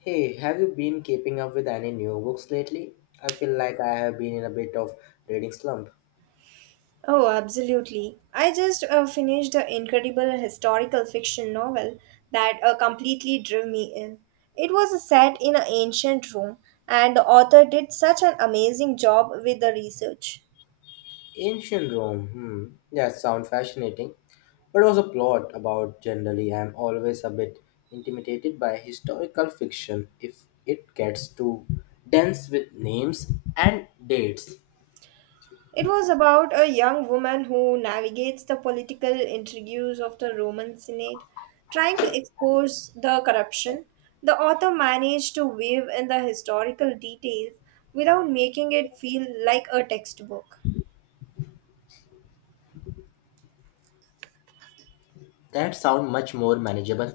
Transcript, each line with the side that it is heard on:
left: Hey, have you been keeping up with any new books lately? I feel like I have been in a bit of reading slump.
right: Oh, absolutely. I just finished an incredible historical fiction novel that completely drew me in. It was set in an ancient Rome, and the author did such an amazing job with the research.
left: Ancient Rome, hmm, that sounds fascinating. But was a plot about generally I'm always a bit intimidated by historical fiction if it gets too dense with names and dates.
right: It was about a young woman who navigates the political intrigues of the Roman Senate, trying to expose the corruption. The author managed to weave in the historical details without making it feel like a textbook.
left: That sound much more manageable.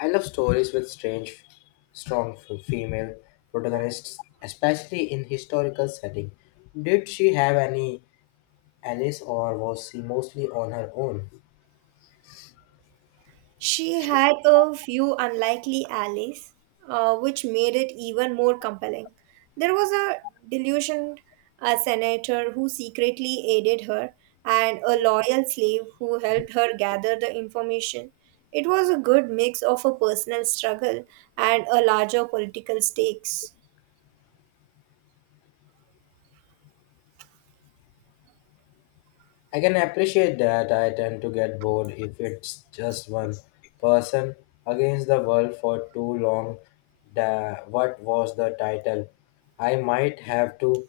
left: I love stories with strange, strong female protagonists, especially in historical setting. Did she have any Alice, or was she mostly on her own?
right: She had a few unlikely allies, which made it even more compelling. There was a delusioned senator who secretly aided her, and a loyal slave who helped her gather the information. It was a good mix of a personal struggle and a larger political stakes.
left: I can appreciate that I tend to get bored if it's just one person against the world for too long. The, what was the title? I might have to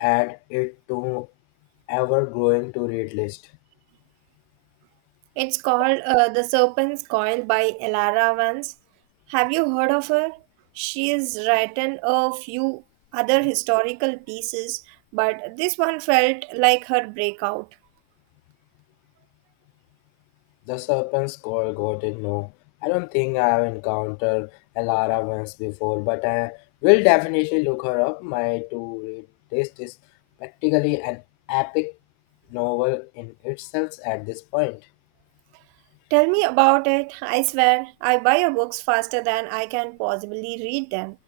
left: add it to ever growing to read list.
right: It's called The Serpent's Coil by Elara Vance. Have you heard of her? She has written a few other historical pieces, but this one felt like her breakout.
left: The serpent squirrel got it. No, I don't think I have encountered Alara once before, but I will definitely look her up. My to read list is practically an epic novel in itself at this point.
right: Tell me about it. I swear, I buy her books faster than I can possibly read them.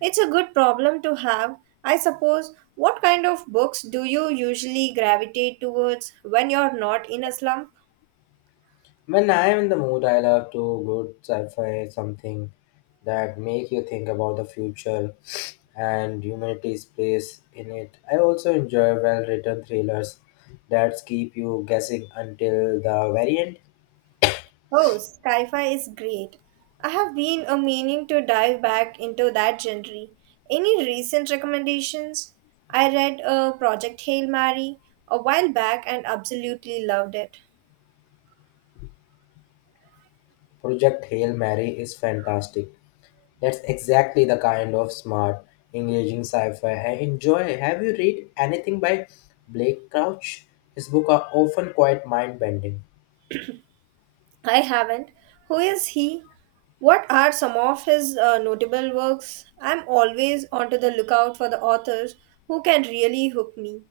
right: It's a good problem to have. I suppose, what kind of books do you usually gravitate towards when you're not in a slump?
left: When I am in the mood, I love to good sci-fi something that make you think about the future and humanity's place in it. I also enjoy well-written thrillers that keep you guessing until the very end.
right: Oh, sci-fi is great. I have been a meaning to dive back into that genre. Any recent recommendations? I read a Project Hail Mary a while back and absolutely loved it.
left: Project Hail Mary is fantastic. That's exactly the kind of smart, engaging sci-fi I enjoy. Have you read anything by Blake Crouch? His books are often quite mind-bending.
right: I haven't. Who is he? What are some of his notable works? I'm always onto the lookout for the authors who can really hook me.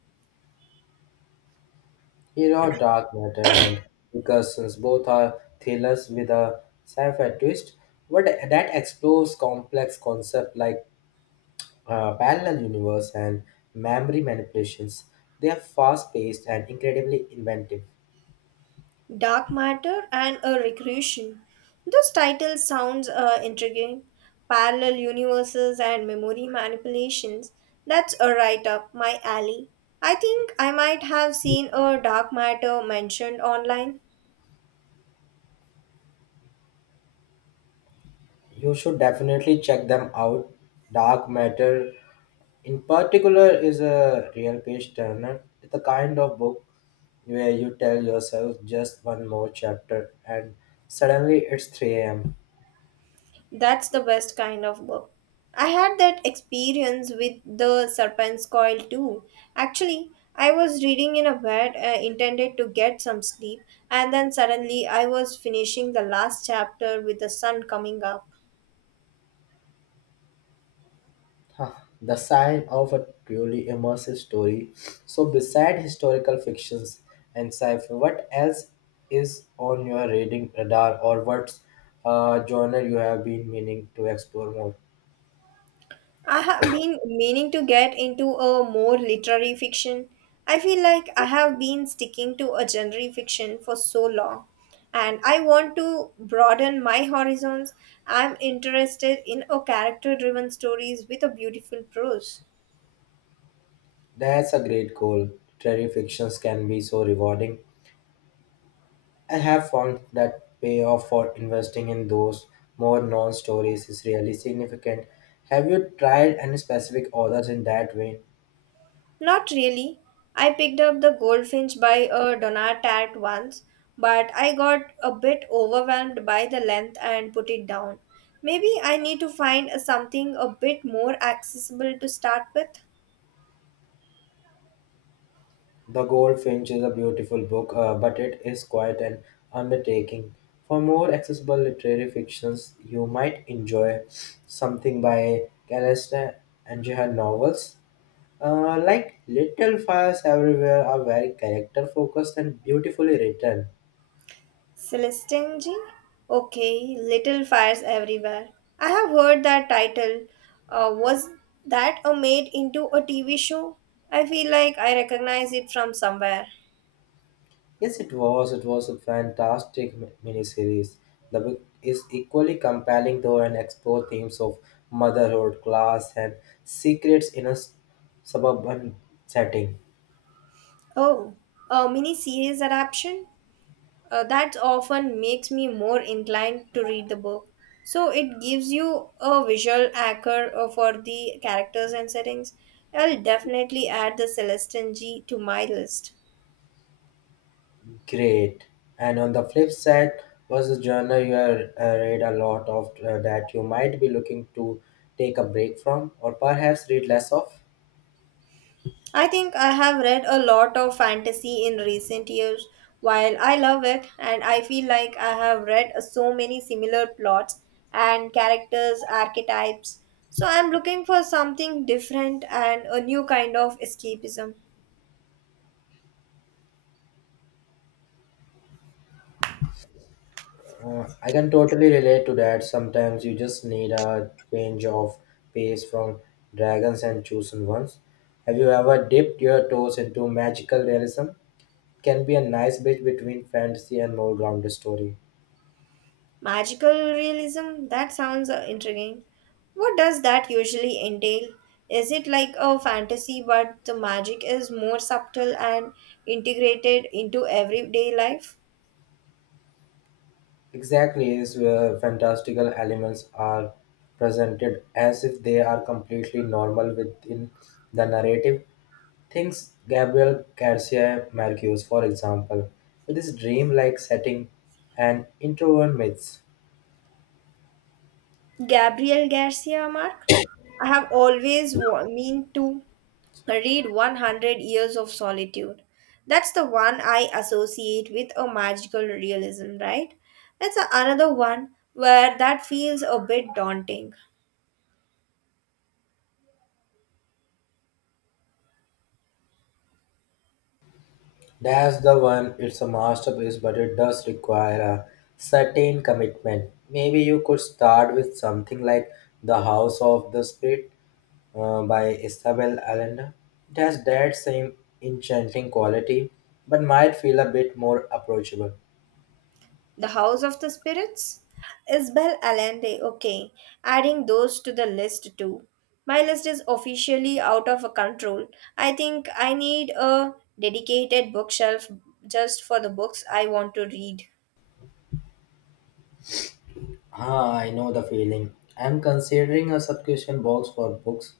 left: He wrote Dark Matter and Recursions. Both are thrillers with a sci-fi twist, but that explores complex concepts like parallel universe and memory manipulations. They are fast-paced and incredibly inventive.
right: Dark Matter and a Recreation. This title sounds intriguing. Parallel universes and memory manipulations. That's a right up my alley. I think I might have seen a dark matter mentioned online.
left: You should definitely check them out. Dark Matter, in particular, is a real page turner. It's the kind of book where you tell yourself just one more chapter and suddenly it's 3 a.m.
right: That's the best kind of book. I had that experience with The Serpent's Coil too. Actually, I was reading in a bed intended to get some sleep, and then suddenly I was finishing the last chapter with the sun coming up.
left: Huh, the sign of a truly immersive story. So, beside historical fictions and sci fi, what else is on your reading radar, or what genre you have been meaning to explore more?
right: I have been meaning to get into a more literary fiction. I feel like I have been sticking to a genre fiction for so long, and I want to broaden my horizons. I'm interested in a character driven stories with a beautiful prose.
left: That's a great goal. Literary fictions can be so rewarding. I have found that payoff for investing in those more known stories is really significant. Have you tried any specific authors in that vein?
right: Not really. I picked up The Goldfinch by a Donat at once, but I got a bit overwhelmed by the length and put it down. Maybe I need to find something a bit more accessible to start with.
left: The Goldfinch is a beautiful book, but it is quite an undertaking. For more accessible literary fictions, you might enjoy something by Calista and her novels. Like Little Fires Everywhere are very character focused and beautifully written.
right: Celestinji? Okay, Little Fires Everywhere. I have heard that title. Was that a made into a TV show? I feel like I recognize it from somewhere.
left: Yes, it was. It was a fantastic miniseries. The book is equally compelling though and explore themes of motherhood, class, and secrets in a suburban setting.
right: Oh, a mini series adaptation? That often makes me more inclined to read the book. So it gives you a visual anchor for the characters and settings. I'll definitely add the Celestine G to my list.
left: Great. And on the flip side was a journal you read a lot of that you might be looking to take a break from or perhaps read less of.
right: I think I have read a lot of fantasy in recent years. While I love it, and I feel like I have read so many similar plots and characters, archetypes. So I'm looking for something different and a new kind of escapism.
left: I can totally relate to that. Sometimes you just need a change of pace from dragons and chosen ones. Have you ever dipped your toes into magical realism? Can be a nice bridge between fantasy and more grounded story.
right: Magical realism? That sounds intriguing. What does that usually entail? Is it like a fantasy, but the magic is more subtle and integrated into everyday life?
left: Exactly, is where fantastical elements are presented as if they are completely normal within the narrative. Thinks Gabriel Garcia Marquez, for example, with his dreamlike setting and introvert myths.
right: Gabriel Garcia Mark? I have always meant to read 100 Years of Solitude. That's the one I associate with a magical realism, right? It's another one where that feels a bit daunting.
left: That's the one. It's a masterpiece, but it does require a certain commitment. Maybe you could start with something like The House of the Spirit by Isabel Allende. It has that same enchanting quality, but might feel a bit more approachable.
right: The House of the Spirits? Isabel Allende. Okay, adding those to the list too. My list is officially out of control. I think I need a dedicated bookshelf just for the books I want to read.
left: Ah, I know the feeling. I'm considering a subscription box for books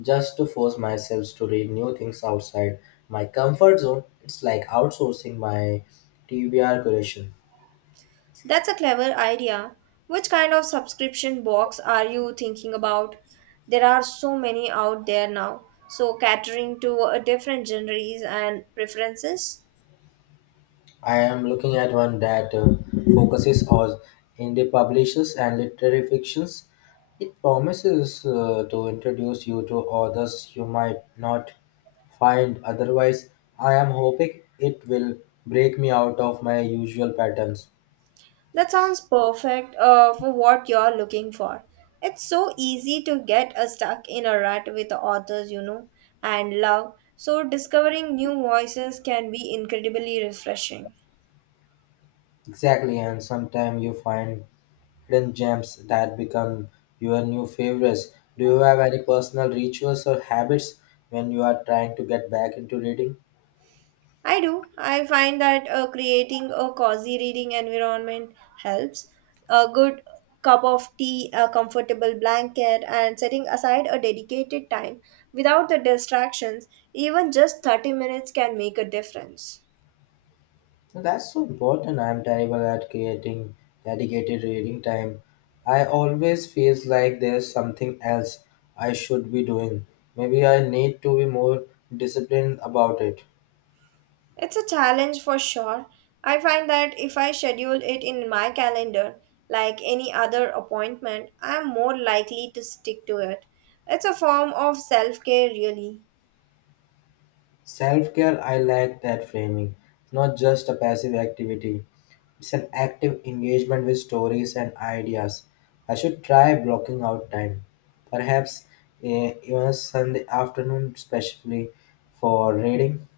left: just to force myself to read new things outside my comfort zone. It's like outsourcing my TBR creation.
right: That's a clever idea. Which kind of subscription box are you thinking about? There are so many out there now, so catering to different genres and preferences.
left: I am looking at one that focuses on indie publishers and literary fictions. It promises to introduce you to authors you might not find otherwise. I am hoping it will break me out of my usual patterns.
right: That sounds perfect for what you're looking for. It's so easy to get stuck in a rut with authors you know and love, so discovering new voices can be incredibly refreshing.
left: Exactly, and sometimes you find hidden gems that become your new favorites. Do you have any personal rituals or habits when you are trying to get back into reading?
right: I do. I find that creating a cozy reading environment helps. A good cup of tea, a comfortable blanket, and setting aside a dedicated time without the distractions, even just 30 minutes can make a difference.
left: That's so important. I'm terrible at creating dedicated reading time. I always feels like there's something else I should be doing. Maybe I need to be more disciplined about it.
right: It's a challenge for sure. I find that if I schedule it in my calendar, like any other appointment, I am more likely to stick to it. It's a form of self care, really.
left: Self care, I like that framing. It's not just a passive activity, it's an active engagement with stories and ideas. I should try blocking out time. Perhaps even a Sunday afternoon, especially for reading.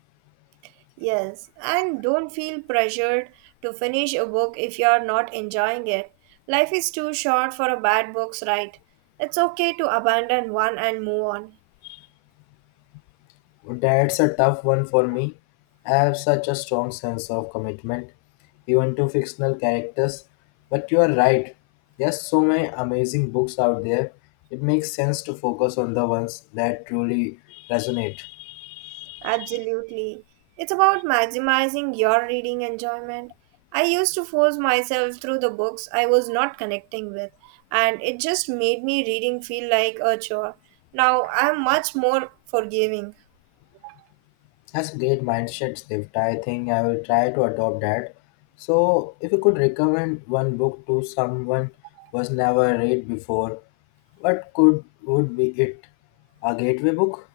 right: Yes, and don't feel pressured to finish a book if you are not enjoying it. Life is too short for a bad books, right? It's okay to abandon one and move on.
left: That's a tough one for me. I have such a strong sense of commitment, even to fictional characters. But you are right. There's so many amazing books out there. It makes sense to focus on the ones that truly resonate.
right: Absolutely. It's about maximizing your reading enjoyment. I used to force myself through the books I was not connecting with, and it just made me reading feel like a chore. Now I'm much more forgiving.
left: That's a great mindset shift. I think I will try to adopt that. So, if you could recommend one book to someone who's never read before, what could would be it? A gateway book?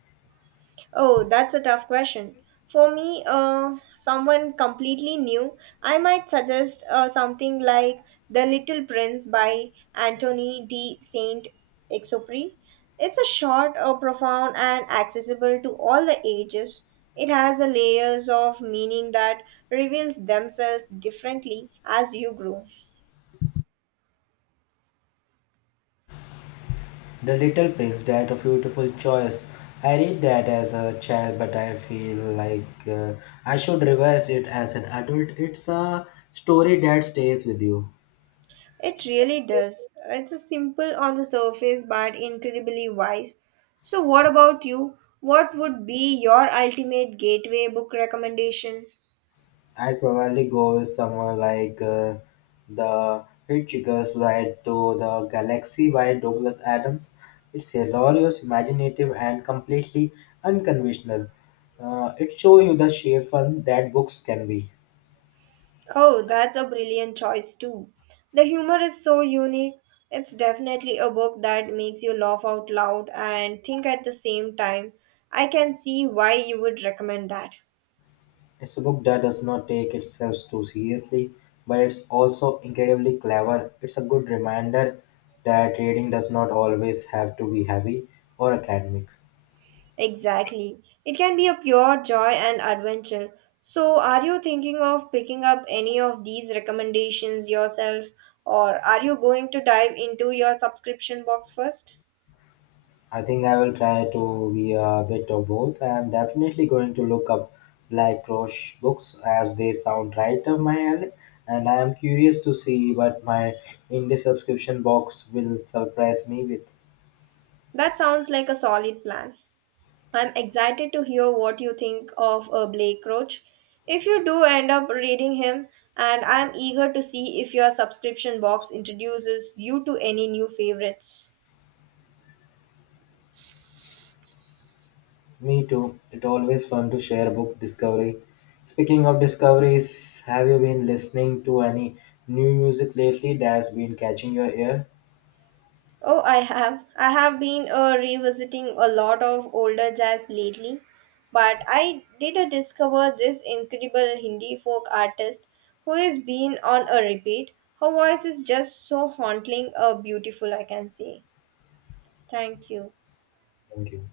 right: Oh, that's a tough question. For me, someone completely new, I might suggest something like The Little Prince by Anthony de Saint Exupery. It's a short, profound, and accessible to all the ages. It has a layers of meaning that reveals themselves differently as you grow.
left: The Little Prince, that a beautiful choice. I read that as a child, but I feel like I should revise it as an adult. It's a story that stays with you.
right: It really does. It's a simple on the surface but incredibly wise. So, what about you? What would be your ultimate gateway book recommendation?
left: I'd probably go with someone like The Hitchhiker's Ride to the Galaxy by Douglas Adams. It's hilarious, imaginative, and completely unconventional. It shows you the sheer fun that books can be.
right: Oh, that's a brilliant choice, too. The humor is so unique. It's definitely a book that makes you laugh out loud and think at the same time. I can see why you would recommend that.
left: It's a book that does not take itself too seriously, but it's also incredibly clever. It's a good reminder that reading does not always have to be heavy or academic.
right: Exactly. It can be a pure joy and adventure. So, are you thinking of picking up any of these recommendations yourself, or are you going to dive into your subscription box first?
left: I think I will try to be a bit of both. I am definitely going to look up Black Cross books as they sound right up my alley, and I am curious to see what my indie subscription box will surprise me with.
right: That sounds like a solid plan. I'm excited to hear what you think of Blake Roach. If you do end up reading him, and I'm eager to see if your subscription box introduces you to any new favorites.
left: Me too. It's always fun to share book discovery. Speaking of discoveries, have you been listening to any new music lately that's been catching your ear?
right: Oh, I have. I have been revisiting a lot of older jazz lately, but I did discover this incredible Hindi folk artist who has been on a repeat. Her voice is just so haunting, beautiful, I can say. Thank you.
left: Thank you.